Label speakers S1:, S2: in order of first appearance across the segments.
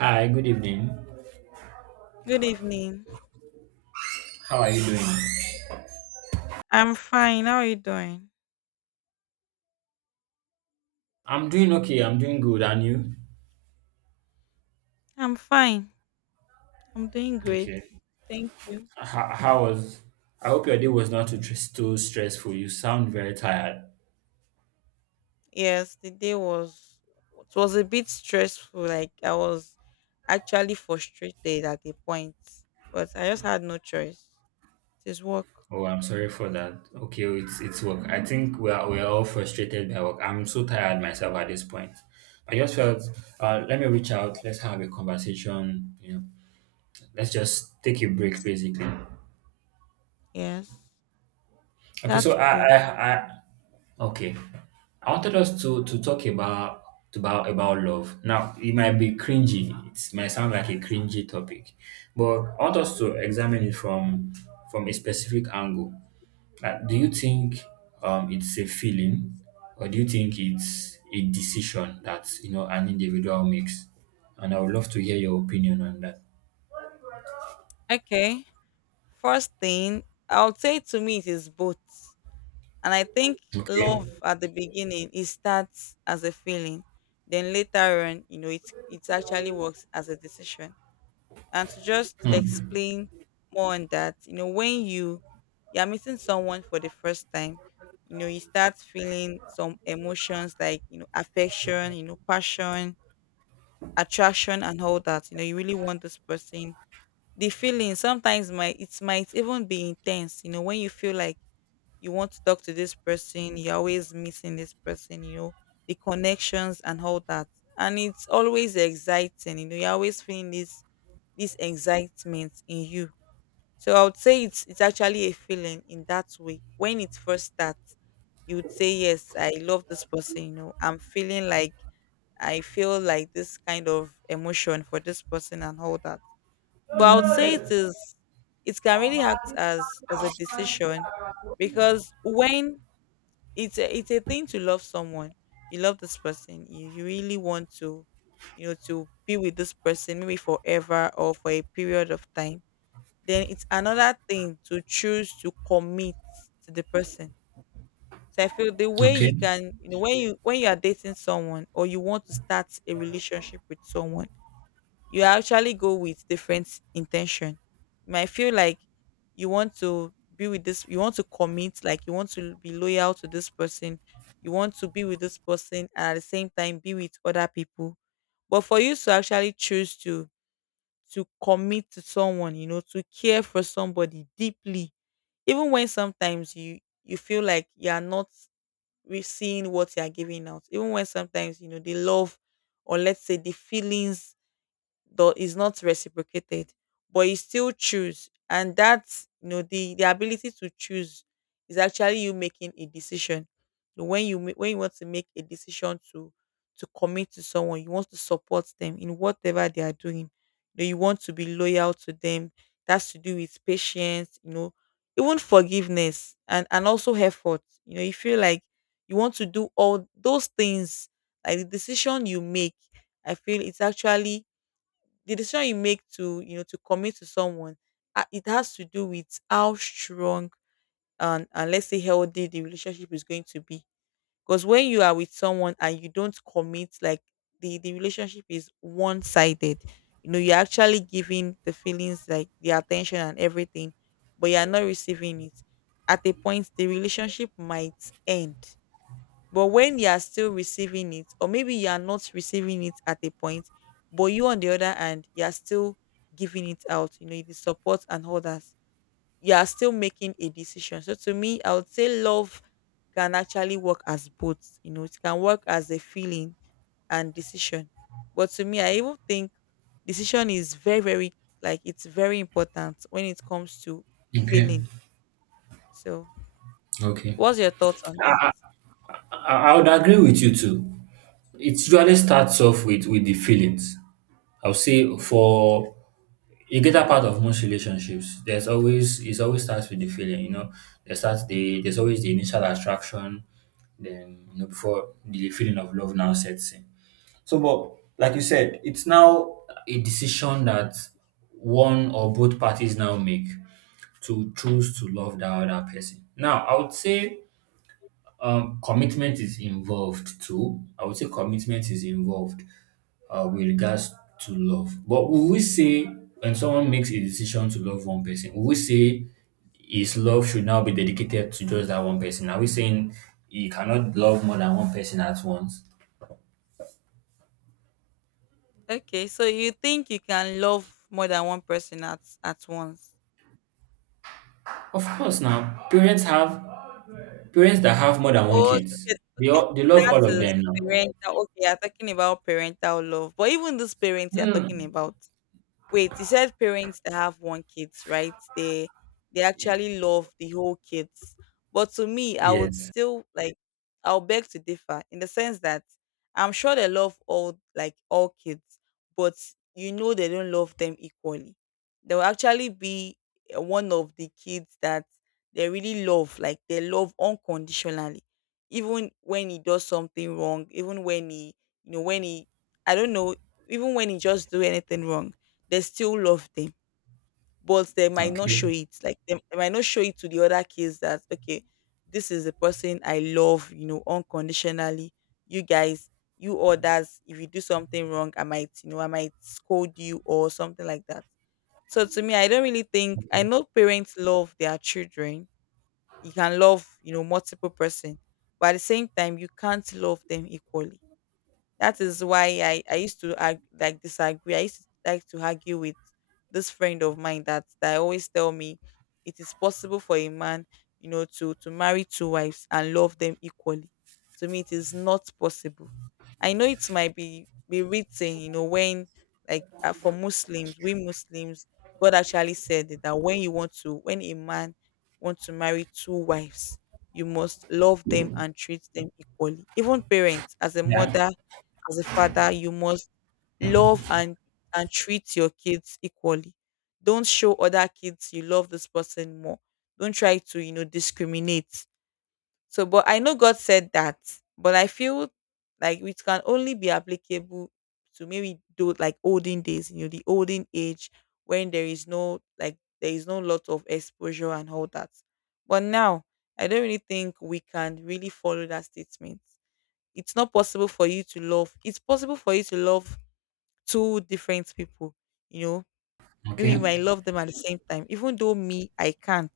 S1: Hi, good evening.
S2: Good evening.
S1: How are you doing?
S2: I'm fine. How are you doing?
S1: I'm doing okay. I'm doing good. And you?
S2: I'm fine. I'm doing great.
S1: Okay.
S2: Thank you.
S1: How was? I hope your day was not too stressful. You sound very tired.
S2: Yes, the day was it was a bit stressful. Like I was actually frustrated at a point, but I just had no choice. It is work.
S1: Oh, I'm sorry for that. Okay, oh, it's work. I think we are all frustrated by work. I'm so tired myself at this point. I just felt, Let me reach out. Let's have a conversation. Let's just take a break, basically.
S2: Yes,
S1: Okay,
S2: that's cool.
S1: I, Okay. I wanted us to talk about about love. Now it might be cringy. It might sound like a cringy topic, but I want us to examine it from a specific angle. Like, do you think it's a feeling, or do you think it's a decision that, you know, an individual makes? And I would love to hear your opinion on that.
S2: Okay. First thing, I would say to me it is both. And I think
S1: Okay.
S2: love at the beginning it starts as a feeling. Then later on, you know, it actually works as a decision. And to just
S1: Hmm.
S2: explain more on that, you know, when you are meeting someone for the first time, you know, you start feeling some emotions like you know affection, you know, passion, attraction, and all that. You know, you really want this person. The feeling sometimes might it might even be intense. You know, when you feel like you want to talk to this person, you're always missing this person, you know, the connections and all that. And it's always exciting, you know, you're always feeling this excitement in you. So I would say it's actually a feeling in that way. When it first starts, you would say, yes, I love this person. You know, I feel like this kind of emotion for this person and all that. But I would say it can really act as a decision because when it's a thing to love someone. You love this person. You really want to, you know, to be with this person maybe forever or for a period of time. Then it's another thing to choose to commit to the person. So I feel the way
S1: Okay.
S2: you can, you know, when you are dating someone or you want to start a relationship with someone, you actually go with different intention. You might feel like you want to be with this, you want to commit, like you want to be loyal to this person, you want to be with this person, and at the same time be with other people. But for you to actually choose to commit to someone, you know, to care for somebody deeply, even when sometimes you feel like you are not seeing what you are giving out, even when sometimes you know the love, or let's say the feelings, though is not reciprocated, but you still choose. And that's you know the ability to choose is actually you making a decision. When you want to make a decision to commit to someone, you want to support them in whatever they are doing. You want to be loyal to them. That's to do with patience, you know, even forgiveness and also effort. You know, you feel like you want to do all those things. Like the decision you make, I feel it's actually the decision you make to you know to commit to someone, it has to do with how strong and, let's say healthy the relationship is going to be. Because when you are with someone and you don't commit, like the relationship is one-sided, you know, you're actually giving the feelings, like the attention and everything, but you're not receiving it. At a point the relationship might end, but when you are still receiving it, or maybe you are not receiving it at a point, but you, on the other hand, you are still giving it out, you know, the support and others, you are still making a decision. So to me, I would say love can actually work as both. You know, it can work as a feeling and decision. But to me, I even think decision is very, very, like, it's very important when it comes to
S1: Okay.
S2: feeling. So
S1: Okay.
S2: what's your thoughts on that?
S1: I would agree with you too. It usually starts off with the feelings. I'll say for a greater part of most relationships, there's always it always starts with the feeling. You know, there's always the initial attraction. Then, you know, before the feeling of love now sets in. So, but like you said, it's now a decision that one or both parties now make to choose to love that other person. Now, I would say commitment is involved too. I would say commitment is involved with regards to love. But will we say when someone makes a decision to love one person, will we say his love should now be dedicated to just that one person? Are we saying he cannot love more than one person at once?
S2: Okay, so you think you can love more than one person at once?
S1: Of course, now parents have parents that have more than one
S2: Oh,
S1: kids.
S2: okay, okay.
S1: They love
S2: That
S1: all of
S2: is
S1: them now.
S2: parental. Okay, you're talking about parental love, but even this parents you're talking
S1: Hmm.
S2: about. Wait, you said parents that have one kids, right? They actually love the whole kids. But to me, I would
S1: Yes.
S2: still I'll beg to differ in the sense that I'm sure they love all kids, but you know they don't love them equally. There will actually be, one of the kids that they really love, like they love unconditionally. Even when he does something wrong, even when he you know when he I don't know, even when he just do anything wrong, they still love them, but they might not show
S1: Okay.
S2: it. Like they might not show it to the other kids that okay, this is the person I love, you know, unconditionally. You guys, you others, if you do something wrong, I might scold you or something like that. So to me, I don't really think, I know parents love their children. You can love, you know, multiple person, but at the same time, you can't love them equally. That is why I used to disagree. I used to like to argue with this friend of mine that, always tell me it is possible for a man, you know, to marry two wives and love them equally. To me, it is not possible. I know it might be written, you know, when like, for Muslims, we Muslims, God actually said it, that when a man wants to marry two wives, you must love them and treat them equally. Even parents, as a
S1: Yeah.
S2: mother, as a father, you must love and treat your kids equally. Don't show other kids you love this person more. Don't try to, you know, discriminate. So, but I know God said that, but I feel like it can only be applicable to maybe do like olden days, you know, the olden age when there is no lot of exposure and all that. But now I don't really think we can really follow that statement. It's not possible for you to love. It's possible for you to love two different people. You know, maybe you
S1: Okay.
S2: might love them at the same time. Even though, me, I can't.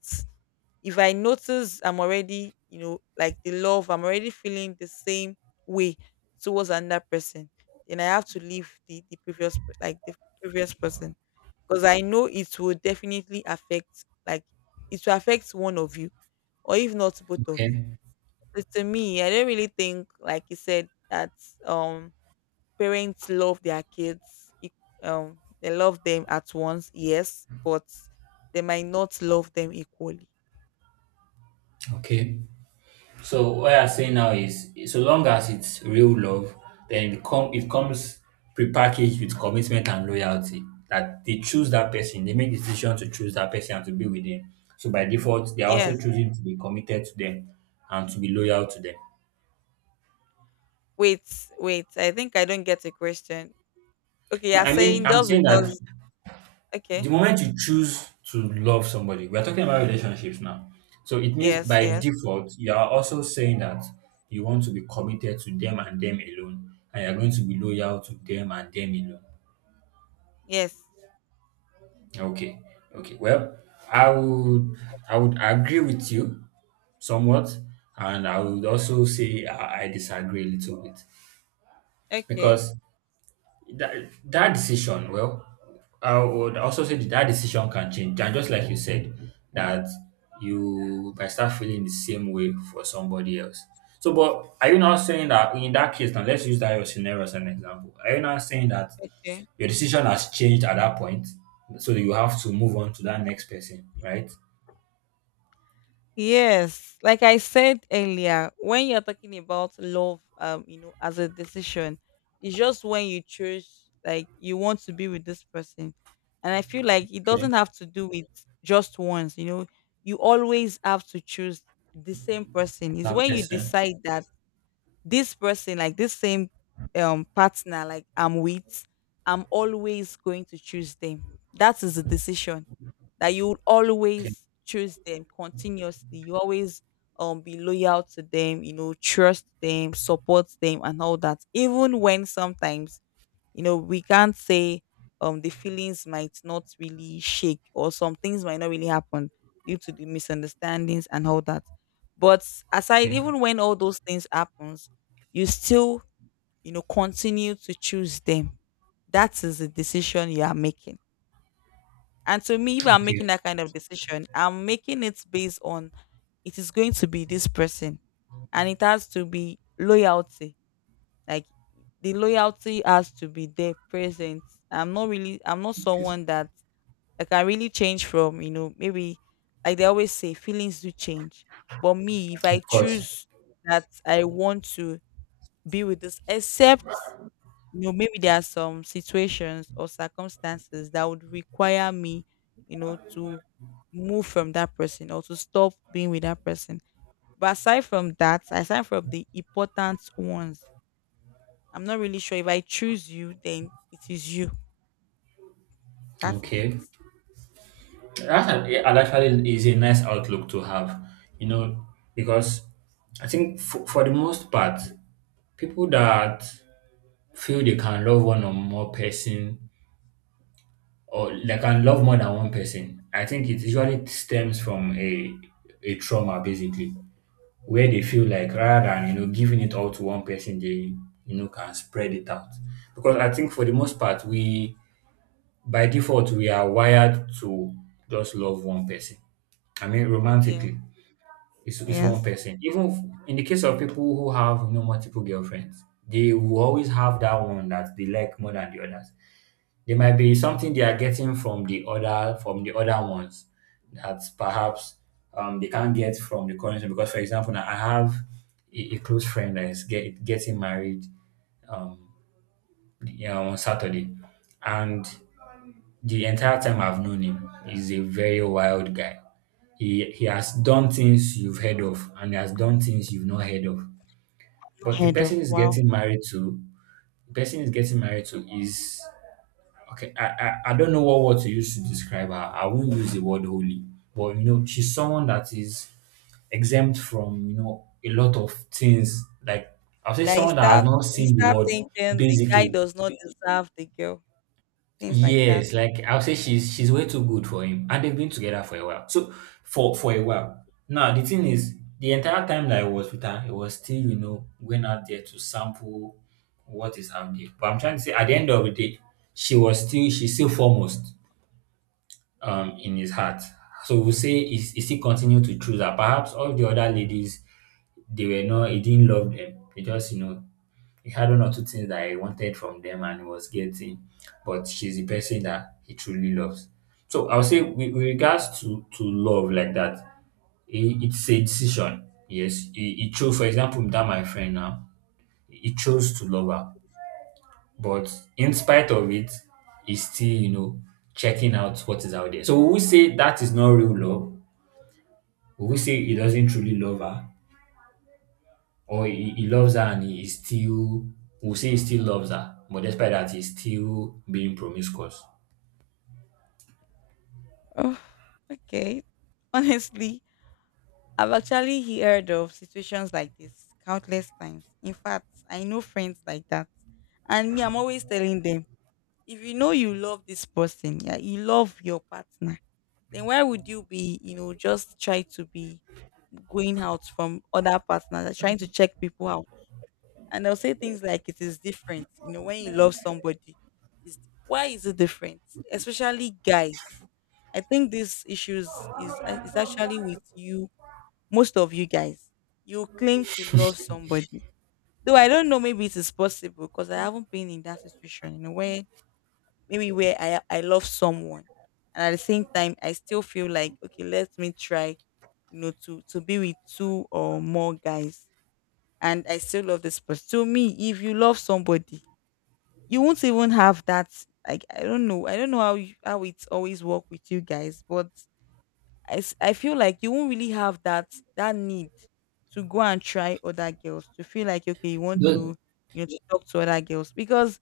S2: If I notice I'm already, you know, like the love, I'm already feeling the same way towards another person, then I have to leave the previous person, because I know it will definitely affect, like, it will affect one of you, or if not both of you.
S1: Okay.
S2: So to me, I don't really think, like you said, that um parents love their kids they love them at once, yes, but they might not love them equally.
S1: Okay. So what I'm saying now is, so long as it's real love, then it comes prepackaged with commitment and loyalty. That they choose that person, they make decision to choose that person and to be with them. So by default, they are also
S2: Yes.
S1: choosing to be committed to them and to be loyal to them.
S2: Wait, wait, I think I don't get a question. Okay,
S1: No,
S2: you're
S1: I mean,
S2: saying
S1: I'm
S2: just
S1: saying that
S2: because
S1: the
S2: okay.
S1: moment you choose to love somebody, we're talking about relationships now. So it means
S2: Yes,
S1: by
S2: yes,
S1: default, you are also saying that you want to be committed to them and them alone, and you're going to be loyal to them and them alone.
S2: yes.
S1: Okay, okay. Well, I would I would agree with you somewhat, and I would also say I disagree a little bit
S2: Okay,
S1: because that that decision, well, I would also say that decision can change, and just like you said that you might start feeling the same way for somebody else. So but are you now saying that, in that case, now let's use that your scenario as an example, are you now saying that
S2: okay.
S1: your decision has changed at that point, so that you have to move on to that next person, right?
S2: Yes, like I said earlier, when you're talking about love, you know, as a decision, it's just when you choose, like, you want to be with this person. And I feel like it
S1: Okay.
S2: doesn't have to do with just once. You know, you always have to choose the same person. It's
S1: that
S2: when you
S1: person
S2: decide that this person, like this same partner, like I'm with, I'm always going to choose them. That is the decision that you would
S1: Okay.
S2: always choose them continuously. You always be loyal to them, you know, trust them, support them and all that. Even when sometimes, you know, we can't say the feelings might not really shake or some things might not really happen due to the misunderstandings and all that. But aside,
S1: Okay.
S2: even when all those things happens, you still, you know, continue to choose them. That is the decision you are making. And to me, if I'm
S1: Okay.
S2: making that kind of decision, I'm making it based on it is going to be this person, and it has to be loyalty. Like the loyalty has to be there present. I'm not someone that I can really change from, you know, maybe like they always say, feelings do change. But me, if I
S1: Of course.
S2: choose that I want to be with this, except you know maybe there are some situations or circumstances that would require me you know to move from that person or to stop being with that person, but aside from that, aside from the important ones, I'm not really sure, if I choose you, then it is you. That is it.
S1: Okay. That's an actually is a nice outlook to have, you know, because I think for the most part, people that feel they can love one or more person, or they can love more than one person, I think it usually stems from a trauma, basically, where they feel like, rather than, you know, giving it all to one person, they, you know, can spread it out. Because I think for the most part, we, by default, we are wired to just love one person. I mean
S2: Yes,
S1: romantically. It's one
S2: yes.
S1: person. Even in the case of people who have, you know, multiple girlfriends, they will always have that one that they like more than the others. There might be something they are getting from the other, from the other ones, that perhaps they can't get from the current one. Because for example, now I have a close friend that is getting married, um, yeah, on Saturday, and the entire time I've known him, he's a very wild guy. He has done things you've heard of, and he has done things you've not heard of. But the
S2: Head
S1: person
S2: of
S1: he's
S2: wow,
S1: getting married to, is okay. I don't know what word to use to describe her. I won't use the word holy, but you know, she's someone that is exempt from, you know, a lot of things. Like I'll say
S2: that you
S1: someone that has
S2: start
S1: not
S2: you
S1: seen the
S2: start
S1: world,
S2: thinking the guy
S1: basically.
S2: does not deserve the girl, things like that.
S1: Yes, like I'll say she's way too good for him, and they've been together for a while. So for a while. Now the thing is, the entire time that I was with her, it was still, you know, going out there to sample what is out there. But I'm trying to say, at the end of the day, she's still foremost in his heart. So we say is he still continued to choose her. Perhaps all the other ladies, they were not he didn't love them. He just, you know, he had one or two things that he wanted from them and he was getting, but she's the person that he truly loves. So I would say, with regards to love like that, it's a decision. Yes, he chose, for example, that my friend now, he chose to love her, but in spite of it, he's still, you know, checking out what is out there. So will we say that is not real love? Will we say he doesn't truly love her? Or he loves her and he still, will say he still loves her, but despite that, he's still being promiscuous.
S2: Oh, okay. Honestly, I've actually heard of situations like this countless times. In fact, I know friends like that. And me, I'm always telling them, if you know you love this person, yeah, you love your partner, then why would you be, just try to be going out from other partners, like trying to check people out? And they'll say things like it is different. When you love somebody, it's, why is it different? Especially guys. I think these issues is actually with you, most of you guys, you claim to love somebody. Though I don't know, maybe it is possible because I haven't been in that situation, where maybe where I love someone, and at the same time I still feel like, okay, let me try, to be with two or more guys, and I still love this person. To me, if you love somebody, you won't even have that. Like, I don't know how how it's always work with you guys, but I feel like you won't really have that need to go and try other girls, to feel like, okay, you want to, to talk to other girls, because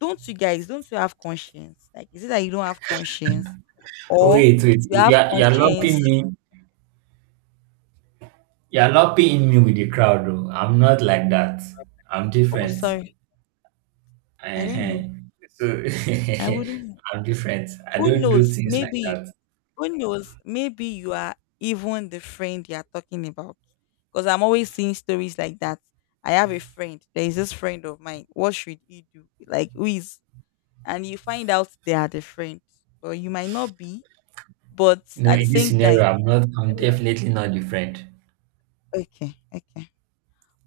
S2: don't you have conscience? Like, is it that you don't have conscience
S1: Oh,
S2: or
S1: wait, wait,
S2: you have conscience?
S1: you're lumping in me with the crowd, though. I'm not like that. I'm
S2: Oh,
S1: different.
S2: sorry. I
S1: uh
S2: don't know.
S1: So
S2: I wouldn't know.
S1: I'm different. I
S2: who
S1: don't do
S2: knows
S1: things like
S2: maybe
S1: that.
S2: Who knows? Maybe you are even the friend you are talking about. Because I'm always seeing stories like that. I have a friend. There is this friend of mine. What should you do? Like, who is? And you find out they are the friend. But you might not be. But
S1: You know,
S2: at the
S1: in this
S2: same
S1: scenario,
S2: time,
S1: I'm not. I'm definitely not different.
S2: okay, okay.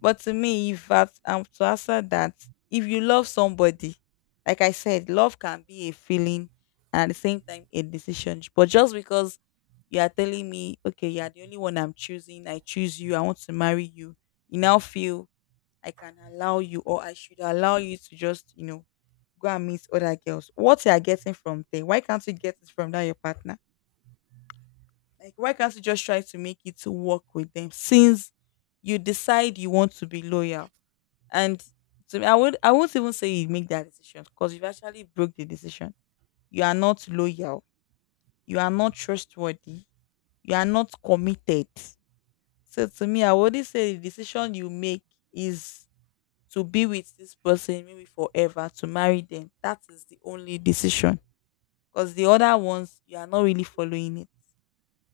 S2: But to me, if I, I'm to answer that, if you love somebody, like I said, love can be a feeling and at the same time a decision. But just because you are telling me, okay, you are the only one I'm choosing, I choose you, I want to marry you, you now feel I can allow you, or I should allow you to just, you know, go and meet other girls. What you are getting from them? Why can't you get it from that your partner? Like, why can't you just try to make it to work with them, since you decide you want to be loyal? And to me, I won't even say you make that decision, because you've actually broke the decision. You are not loyal. You are not trustworthy. You are not committed. So to me, I wouldn't say the decision you make is to be with this person maybe forever, to marry them. That is the only decision. Because the other ones, you are not really following it.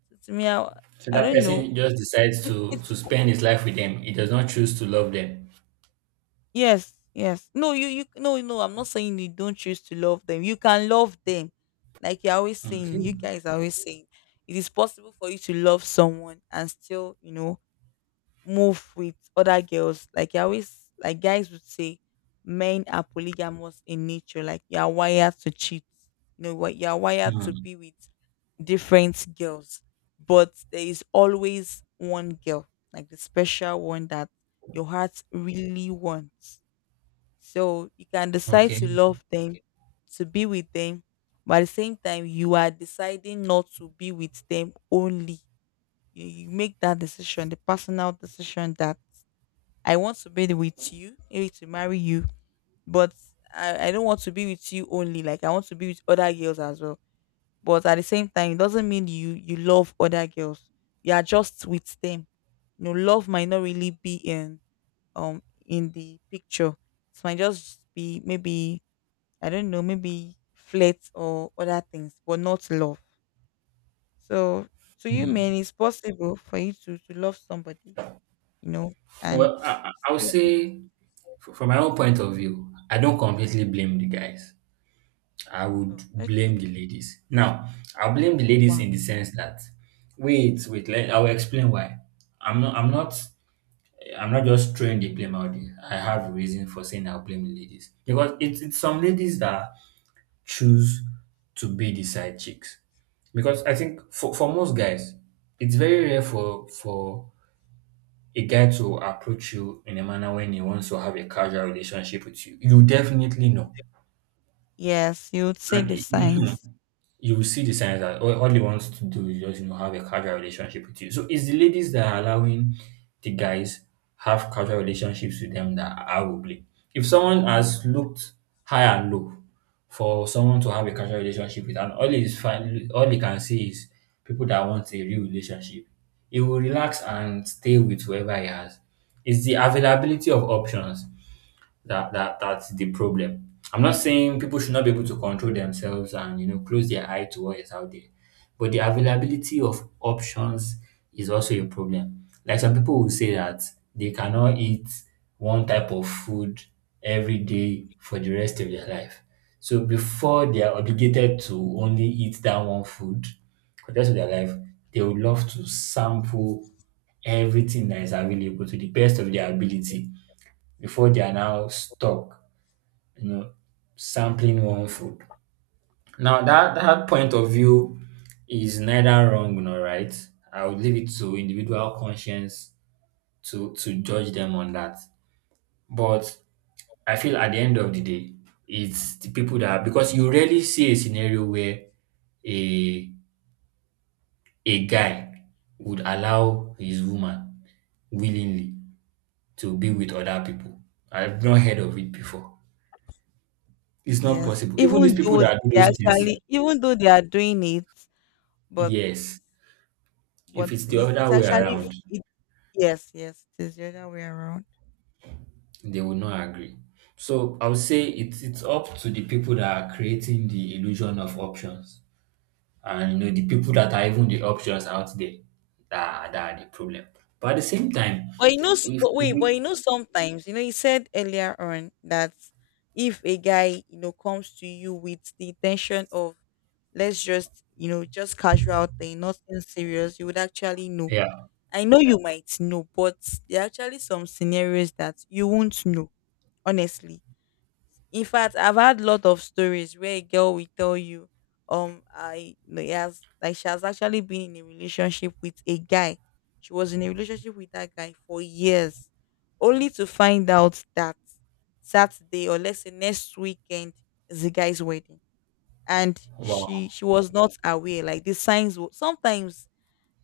S2: So to me, I,
S1: So
S2: I
S1: that
S2: don't know.
S1: person just decides
S2: It's
S1: to spend his life with them. He does not choose to love them.
S2: Yes, yes. No, no, no. I'm not saying you don't choose to love them. You can love them, like you're always saying. You
S1: Okay.
S2: guys are always saying it is possible for you to love someone and still, you know, move with other girls. Like you always, like guys would say, men are polygamous in nature. Like you are wired to cheat. You know what? You are wired to
S1: Hmm.
S2: be with different girls, but there is always one girl, like the special one that your heart really wants, so you can decide to
S1: Okay.
S2: love them, to be with them, but at the same time, you are deciding not to be with them only. You make that decision, the personal decision that I want to be with you, maybe to marry you, but I don't want to be with you only. Like, I want to be with other girls as well. But at the same time, it doesn't mean you love other girls. You are just with them. You know, love might not really be in the picture. It might just be, maybe, I don't know, maybe flirts or other things, but not love. So to you
S1: Mm.
S2: men, it's possible for you to, love somebody, you know, and
S1: Well, I I would
S2: still be with-
S1: say, from my own point of view, I don't completely blame the guys. I
S2: oh,
S1: would
S2: okay.
S1: blame the ladies. Now, I blame the ladies
S2: Wow.
S1: in the sense that, wait, wait, I will explain why. I'm not, I'm not, I'm not just throwing the blame out there. I have reason for saying I'll blame the ladies, because it's some ladies that choose to be the side chicks, because I think for most guys, it's very rare for a guy to approach you in a manner when he wants to have a casual relationship with you. You definitely know.
S2: Yes, you would say
S1: And
S2: the signs.
S1: you will see the signs that all he wants to do is just, you know, have a casual relationship with you. So it's the ladies that are allowing the guys have casual relationships with them that I will blame. If someone has looked high and low for someone to have a casual relationship with, and all is fine, all he can see is people that want a real relationship, he will relax and stay with whoever he has. It's the availability of options that that's the problem. I'm not saying people should not be able to control themselves and, you know, close their eye to what is out there, but the availability of options is also a problem. Like some people will say that they cannot eat one type of food every day for the rest of their life. So before they are obligated to only eat that one food for the rest of their life, they would love to sample everything that is available to the best of their ability before they are now stuck, you know, sampling one food. Now that that point of view is neither wrong nor right. I would leave it to individual conscience to judge them on that. But I feel at the end of the day, it's the people that are, because you rarely see a scenario where a a guy would allow his woman willingly to be with other people. I've not heard of it before. It's not
S2: Yes.
S1: possible. Even these people that do those things,
S2: Even though they are doing it, but
S1: yes, if it's the
S2: it's,
S1: other
S2: it's
S1: way
S2: actually
S1: around,
S2: it, yes, yes, it is the other way around.
S1: they will not agree. So I would say it's up to the people that are creating the illusion of options, and, you know, the people that are even the options out there that are the problem. But at the same time,
S2: But
S1: if
S2: wait,
S1: we-
S2: sometimes, you said earlier on that if a guy, comes to you with the intention of, let's just, just casual thing, nothing serious, you would actually know.
S1: yeah,
S2: I know you might know, but there are actually some scenarios that you won't know, honestly. In fact, I've had lot of stories where a girl will tell you, I no, he has like she has actually been in a relationship with a guy. She was in a relationship with that guy for years, only to find out that Saturday, or let's say next weekend, is the guy's wedding, and she
S1: wow.
S2: she was not aware. Sometimes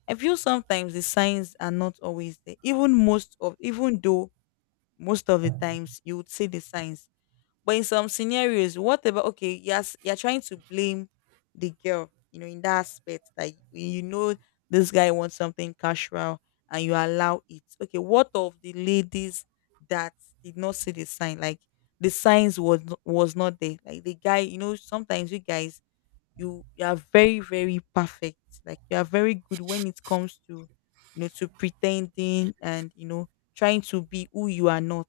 S2: I feel sometimes the signs are not always there. Even though most of the times you would see the signs, but in some scenarios, what about, okay, yes, you're trying to blame the girl, in that aspect that, you know this guy wants something casual and you allow it. Okay, what of the ladies that did not see the sign? Like, the signs was not there. Like, the guy, sometimes you guys, you are very very perfect, like you are very good when it comes to, to pretending, and, trying to be who you are not.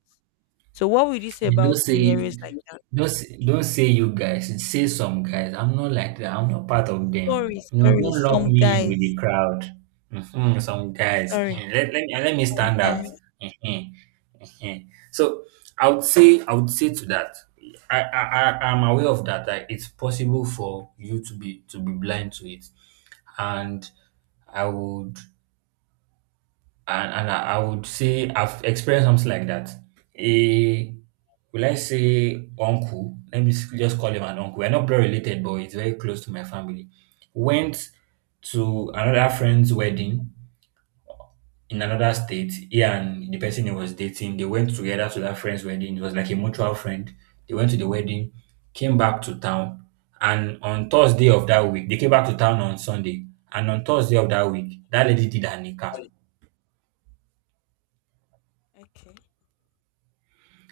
S2: So what would you say
S1: And
S2: about scenarios like that?
S1: don't say you guys. Say some guys. I'm not like that. I'm not part of them.
S2: sorry
S1: You know,
S2: sorry
S1: don't lump
S2: some
S1: me in with the
S2: guys.
S1: crowd. Mhm, some guys.
S2: Sorry,
S1: Let me
S2: some
S1: stand out.
S2: guys.
S1: Mhm, mhm. So I would say to that. I'm aware of that. Like it's possible for you to be blind to it, and I would I would say I've experienced something like that. A, will I say uncle? Let me just call him an uncle. We're not blood related, but he's very close to my family. Went to another friend's wedding in another state. He and the person he was dating, they went together to that friend's wedding. It was like a mutual friend. They went to the wedding, came back to town, and on Thursday of that week, they came back to town on Sunday. And on Thursday of that week, that lady did her nikah.
S2: Okay.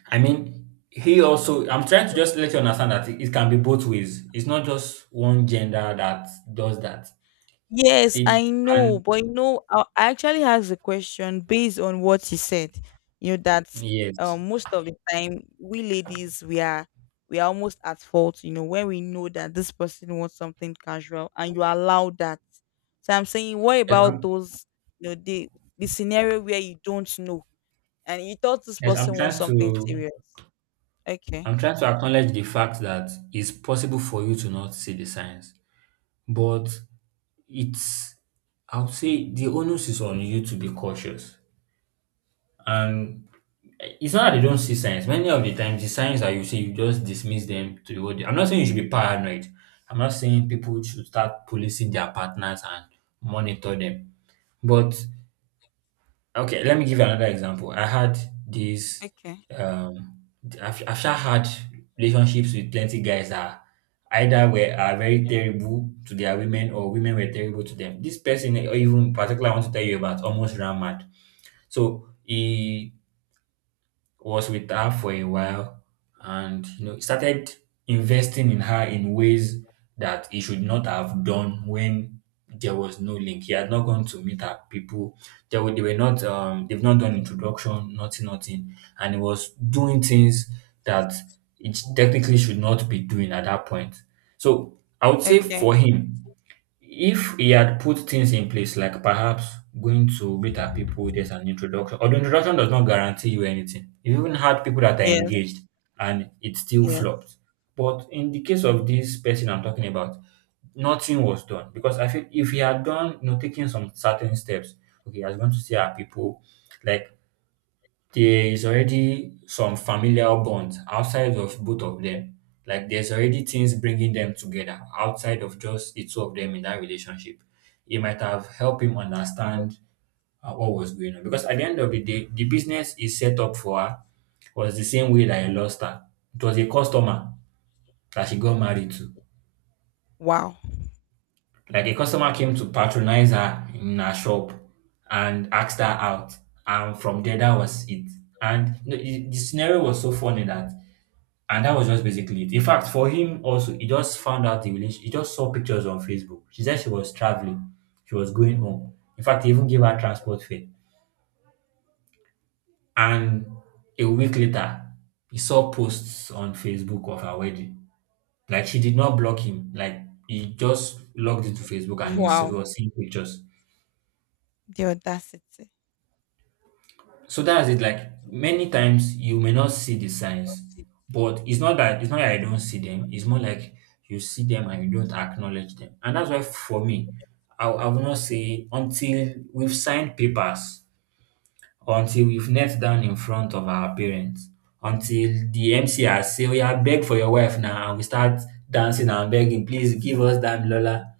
S1: He also, I'm trying to just let you understand that it can be both ways. It's not just one gender that does that.
S2: Yes,
S1: It,
S2: I know,
S1: and
S2: but I actually asked the question based on what he said. You know that,
S1: yes,
S2: most of the time, we ladies, we are almost at fault. You know when we know that this person wants something casual and you allow that. So I'm saying, what
S1: yes,
S2: about
S1: I'm,
S2: those? You know the scenario where you don't know, and you thought this
S1: yes,
S2: person wants something serious. Okay,
S1: I'm trying to acknowledge the fact that it's possible for you to not see the signs, but it's, I would say the onus is on you to be cautious. And it's not that they don't see signs. Many of the times, the signs that you see, you just dismiss them to the whole. I'm not saying you should be paranoid. I'm not saying people should start policing their partners and monitor them. But okay, let me give you another example. I had this.
S2: okay,
S1: Um, I've sha had relationships with plenty guys that either were are very terrible to their women, or women were terrible to them. This person, or even particular, I want to tell you about, almost ran mad. So he was with her for a while and you know started investing in her in ways that he should not have done, when there was no link. He had not gone to meet her people. They were not they've not done introduction, nothing, nothing. And he was doing things that it technically should not be doing at that point. So I would say for
S2: okay.
S1: him, if he had put things in place, like perhaps going to meet our people, there's an introduction, although introduction does not guarantee you anything. You even had people that are
S2: Yes,
S1: engaged and it still
S2: yes.
S1: flopped. But in the case of this person I'm talking about, nothing was done, because I feel if he had done, you know, taking some certain steps, okay, I was going to see our people, like there is already some familial bonds outside of both of them. Like there's already things bringing them together outside of just the two of them in that relationship. It might have helped him understand what was going on, because at the end of the day, the business is set up for her was the same way that I lost her. It was a customer that she got married to.
S2: Wow.
S1: Like a customer came to patronize her in her shop and asked her out, and from there that was it. And the scenario was so funny that, and that was just basically it. In fact, for him also, he just found out the relation. He just saw pictures on Facebook. She said she was traveling, she was going home. In fact, he even gave her transport fare. And a week later, he saw posts on Facebook of her wedding. Like she did not block him. Like he just logged into Facebook and he
S2: Wow.
S1: was seeing pictures.
S2: The audacity.
S1: So that's it. Like many times you may not see the signs, but it's not that I don't see them. It's more like you see them and you don't acknowledge them. And that's why for me, I will not say until we've signed papers, or until we've knelt down in front of our parents, until the MC has say, oh yeah, beg for your wife now, and we start dancing and begging, please give us that Lola.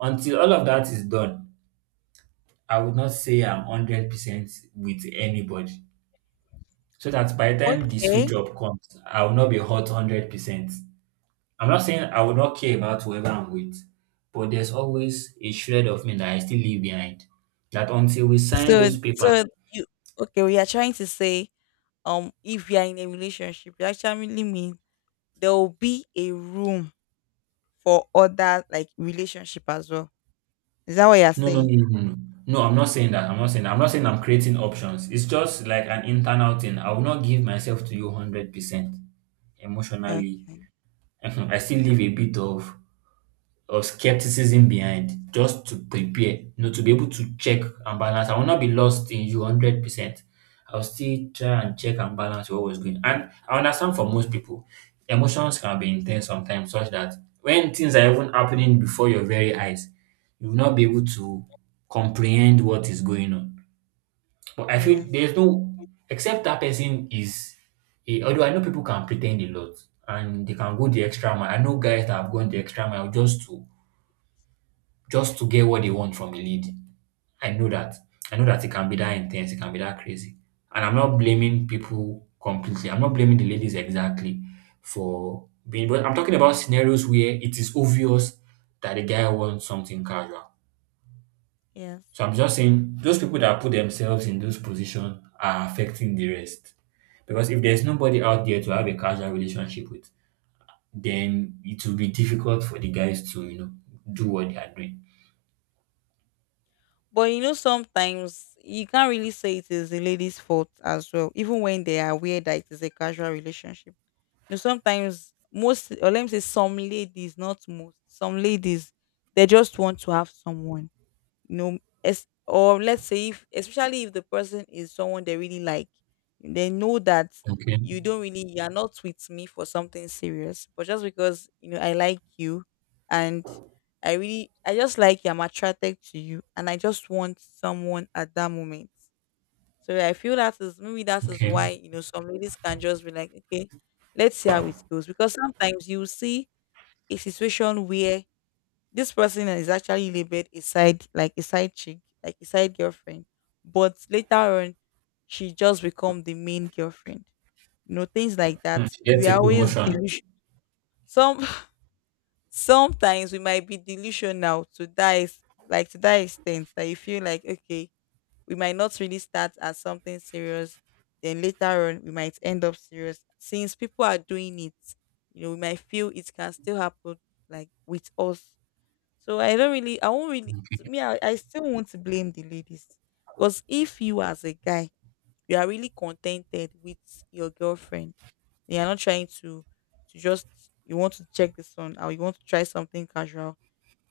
S1: Until all of that is done, I would not say I'm 100% with anybody, so that by the time the sweet
S2: Okay.
S1: job comes, I will not be hot 100%. I'm not saying I will not care about whoever I'm with, but there's always a shred of me that I still leave behind. That until we sign
S2: So
S1: those papers,
S2: so you okay, we are trying to say, if you are in a relationship, you actually mean there will be a room for other, like, relationship as well. Is that what you're
S1: no, no,
S2: saying?
S1: no, no, no. No, I'm not saying that. I'm not saying that. I'm not saying I'm creating options. It's just like an internal thing. I will not give myself to you 100% emotionally.
S2: Okay.
S1: I still leave a bit of or skepticism behind just to prepare, you know, to be able to check and balance. I will not be lost in you 100%. I'll still try and check and balance what was going. And I understand for most people, emotions can be intense sometimes, such that when things are even happening before your very eyes, you will not be able to comprehend what is going on. But I feel
S2: Yes.
S1: there's no, except that person is, a, although I know people can pretend a lot and they can go the extra mile. I know guys that have gone the extra mile just to get what they want from a lead. I know that. I know that it can be that intense, it can be that crazy. And I'm not blaming people completely. I'm not blaming the ladies exactly for being, but I'm talking about scenarios where it is obvious that the guy wants something casual.
S2: Yes.
S1: So I'm just saying those people that put themselves in those positions are affecting the rest. Because if there's nobody out there to have a casual relationship with, then it will be difficult for the guys to, you know, do what they are doing.
S2: But, sometimes you can't really say it is the lady's fault as well, even when they are aware that it is a casual relationship. Sometimes most, or let me say some ladies, not most, some ladies, they just want to have someone, you know as, or let's say if, especially if the person is someone they really like, they know that,
S1: Okay.
S2: you don't really you're not with me for something serious, but just because, I like you. And I just like you, I'm attracted to you, and I just want someone at that moment. So I feel, that is maybe that is why,
S1: Okay.
S2: some ladies can just be like, okay, let's see how it goes, because sometimes you see a situation where this person is actually labeled a side, like a side chick, like a side girlfriend, but later on, she just become the main girlfriend. You know, things like that,
S1: Mm, she
S2: we
S1: gets
S2: are
S1: a
S2: always
S1: promotion.
S2: delusion. Some Sometimes we might be delusional, to that is like to that extent, that you feel like, okay, we might not really start as something serious, then later on we might end up serious, since people are doing it, we might feel it can still happen, like with us. So I don't really, I won't really, to me, I still want to blame the ladies. Because if you as a guy, you are really contented with your girlfriend, you are not trying to, to just, you want to check this on, or you want to try something casual,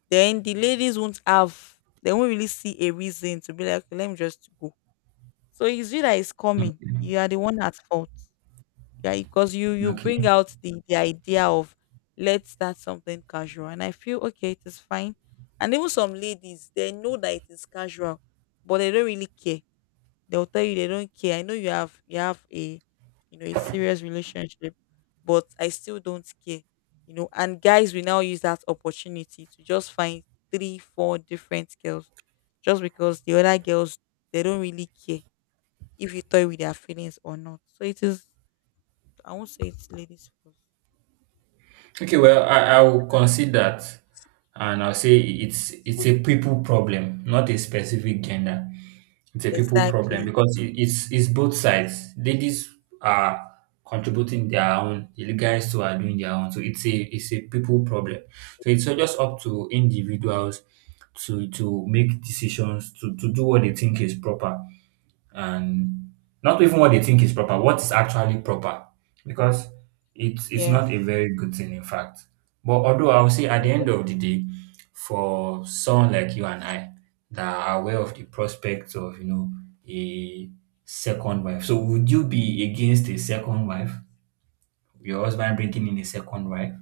S2: then they won't really see a reason to be like, "Okay, let me just go." So it's you that is
S1: Mm,
S2: coming. You are the one at fault, yeah, because you bring
S1: okay.
S2: out the idea of, let's start something casual, and I feel, okay, it is fine. And even some ladies, they know that it is casual, but they don't really care. They'll tell you they don't care. I know you have a, a serious relationship, but I still don't care, and guys will now use that opportunity to just find three four different girls, just because the other girls, they don't really care if you toy with their feelings or not. So it is, I won't say it's ladies first.
S1: Okay, well, I will concede that, and I'll say it's a people problem, not a specific gender. It's a people problem
S2: Exactly.
S1: because it's both sides. Ladies are contributing their own, the guys too are doing their own. So it's a people problem. So it's just up to individuals to make decisions to do what they think is proper, and not even what they think is proper, what is actually proper, because it's not
S2: Yes.
S1: a very good thing, in fact. But although I would say at the end of the day, for someone like you and I that are aware of the prospects of, you know, a second wife, so would you be against a second wife? Your husband bringing in a second wife?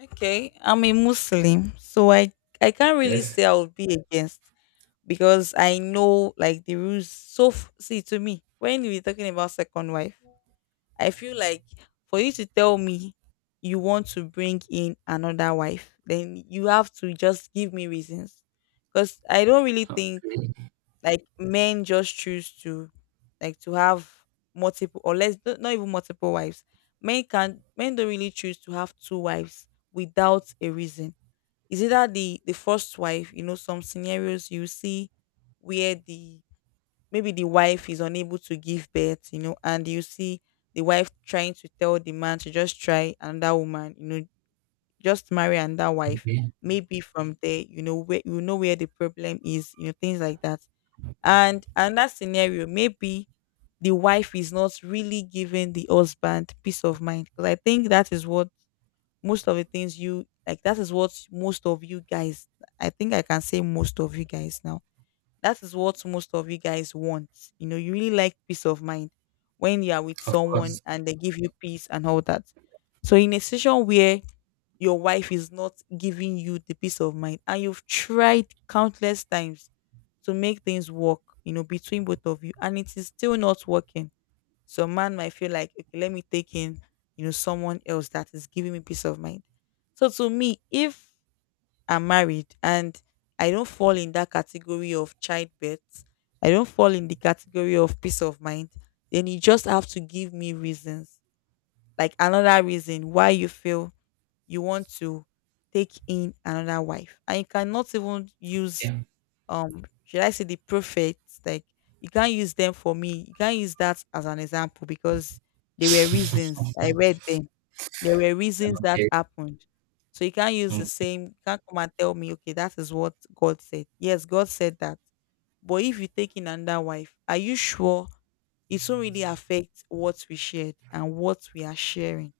S2: Okay. I'm a Muslim, so I can't really
S1: Yes.
S2: say I would be against, because I know, like, the rules. So see, to me, when we're talking about second wife, I feel like for you to tell me you want to bring in another wife, then you have to just give me reasons because I don't really think like men just choose to like to have multiple or less, not even multiple wives. Men don't really choose to have two wives without a reason. Is either the first wife, you know, some scenarios you see where the maybe the wife is unable to give birth, and you see the wife trying to tell the man to just try another woman, just marry another wife.
S1: Okay.
S2: Maybe from there, you know where the problem is, you know, things like that. And another scenario, maybe the wife is not really giving the husband peace of mind. Because I think that is what most of the things you like, that is what most of you guys, I think I can say most of you guys now, that is what most of you guys want. You know, you really like peace of mind when you are with
S1: Of course.
S2: someone and they give you peace and all that. So in a situation where your wife is not giving you the peace of mind and you've tried countless times to make things work, between both of you and it is still not working, so man might feel like, okay, let me take in, someone else that is giving me peace of mind. So to me, if I'm married and I don't fall in that category of childbirth, I don't fall in the category of peace of mind, then you just have to give me reasons, like another reason why you feel you want to take in another wife. And you cannot even use
S1: Yeah.
S2: should I say the prophets, like you can't use them for me, you can't use that as an example because there were reasons, I read them, there were reasons that
S1: okay.
S2: happened. So you can't use the
S1: Okay.
S2: same, you can't come and tell me, okay, that is what God said. Yes, God said that, but if you take in another wife, are you sure it won't really affect what we shared and what we are sharing?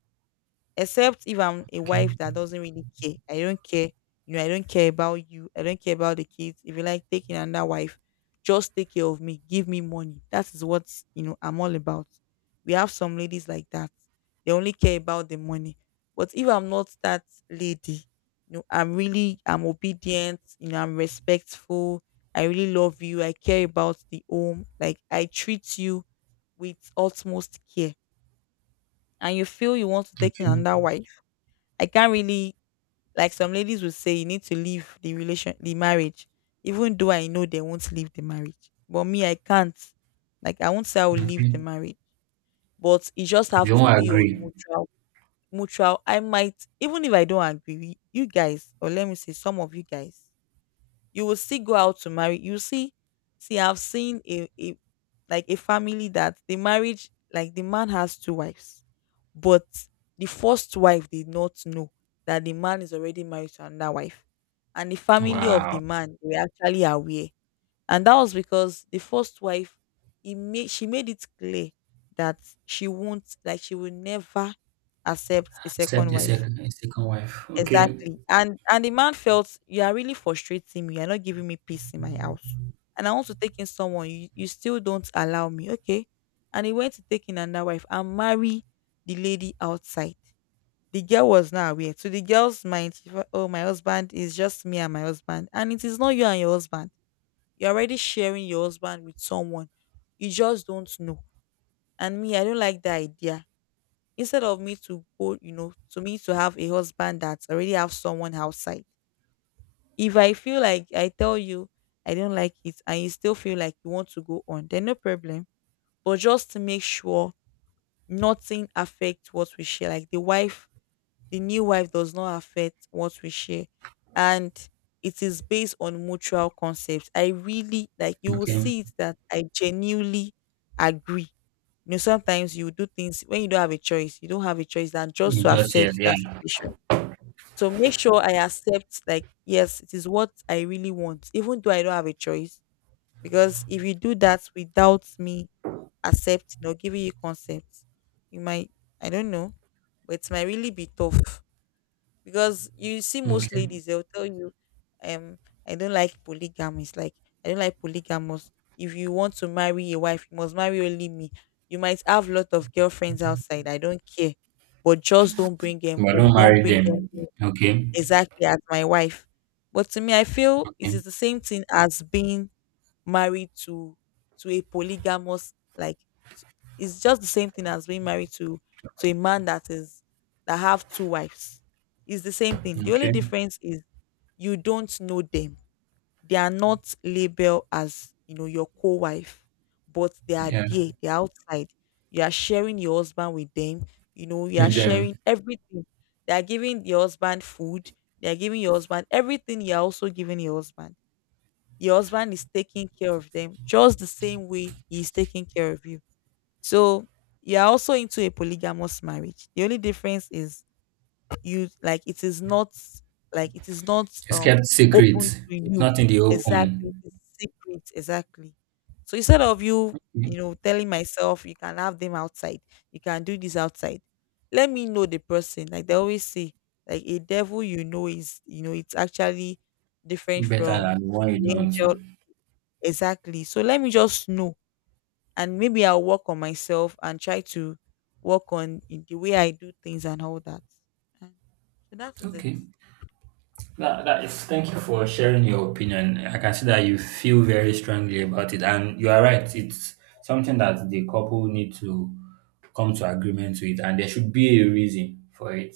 S2: Except if I'm a
S1: Okay.
S2: wife that doesn't really care. I don't care. You know, I don't care about you. I don't care about the kids. If you like taking another wife, just take care of me. Give me money. That is what, I'm all about. We have some ladies like that. They only care about the money. But if I'm not that lady, you know, I'm obedient, you know, I'm respectful. I really love you. I care about the home. Like I treat you with utmost care. And you feel you want to take in
S1: Okay.
S2: another wife. I can't really, like some ladies would say you need to leave the marriage, even though I know they won't leave the marriage. But me, I can't. Like I won't say I will leave
S1: Okay.
S2: the marriage. But it just
S1: We
S2: have to
S1: all
S2: be on
S1: agree.
S2: mutual. I might, even if I don't agree, you guys, or let me say some of you guys, you will still go out to marry. You see, see, I've seen a like a family that the marriage, like the man has two wives, but the first wife did not know that the man is already married to another wife. And the family of the
S1: Wow.
S2: man were actually aware. And that was because the first wife, he made she made it clear that she won't, like she will never accept a
S1: Except
S2: second wife.
S1: a second wife. Okay.
S2: Exactly. And the man felt, you are really frustrating me. You're not giving me peace in my house. And I want to take in someone. You still don't allow me. Okay. And he went to take in another wife and marry the lady outside. The girl was not aware. To the girl's mind, she thought, oh, my husband is just me and my husband. And it is not you and your husband. You're already sharing your husband with someone. You just don't know. And me, I don't like the idea. Instead of me to go, you know, to me to have a husband that already have someone outside, if I feel like I tell you I don't like it and you still feel like you want to go on, then no problem. But just to make sure nothing affects what we share. Like the new wife does not affect what we share. And it is based on mutual concepts. I really like you will
S1: Okay.
S2: see it that I genuinely agree. You know, sometimes you do things when you don't have a choice, you don't have a choice than just to
S1: Just yes,
S2: accept
S1: yeah.
S2: that situation. So make sure I accept, like, yes, it is what I really want, even though I don't have a choice. Because if you do that without me accepting or giving you consent, you might, I don't know, but it might really be tough. Because you see, most
S1: Okay.
S2: ladies, they'll tell you, um, I don't like polygamy. It's like, I don't like polygamous. If you want to marry a wife, you must marry only me. You might have lot of girlfriends outside. I don't care. But just don't bring them
S1: But
S2: home.
S1: don't
S2: Don't
S1: marry
S2: bring them
S1: them.
S2: in
S1: Okay.
S2: exactly as my wife. But to me, I feel it
S1: Okay.
S2: is the same thing as being married to a polygamous, like s- it's just the same thing as being married to a man that is that have two wives. It's the same thing. The only
S1: Okay.
S2: difference is you don't know them, they are not labeled as, your co-wife, but they are
S1: Yeah.
S2: there, they're outside. You are sharing your husband with them, you are
S1: With them.
S2: sharing everything. They are giving your husband food, they are giving your husband everything you're also giving your husband. Your husband is taking care of them just the same way he is taking care of you. So you're also into a polygamous marriage. The only difference is you like it is not, like it is not
S1: It's
S2: um
S1: kept secret.
S2: open to
S1: It's
S2: you.
S1: not in the
S2: Exactly,
S1: open.
S2: it's secret. Exactly. So instead of you, you know telling myself you can have them outside, you can do this outside, let me know the person. Like they always say, like a devil, you know, is, it's actually different
S1: Better than
S2: from
S1: the one you
S2: the angel.
S1: don't.
S2: Exactly. So let me just know and maybe I'll work on myself and try to work on the way I do things and all that. And so that is it.
S1: Okay. Thank you for sharing your opinion. I can see that you feel very strongly about it, and you are right. It's something that the couple need to come to agreement with, and there should be a reason for it.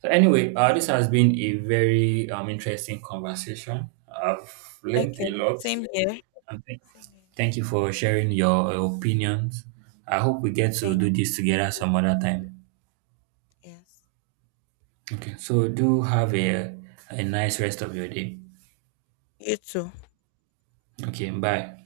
S1: So, anyway, this
S2: Yeah.
S1: has been a very interesting conversation. I've learned
S2: Okay.
S1: a lot,
S2: Same here.
S1: and
S2: Same here.
S1: thank you for sharing your opinions. I hope we get to
S2: Thank
S1: do
S2: you.
S1: this together some other time.
S2: Yes.
S1: Okay, so do have a nice rest of your day.
S2: You too.
S1: Okay, bye.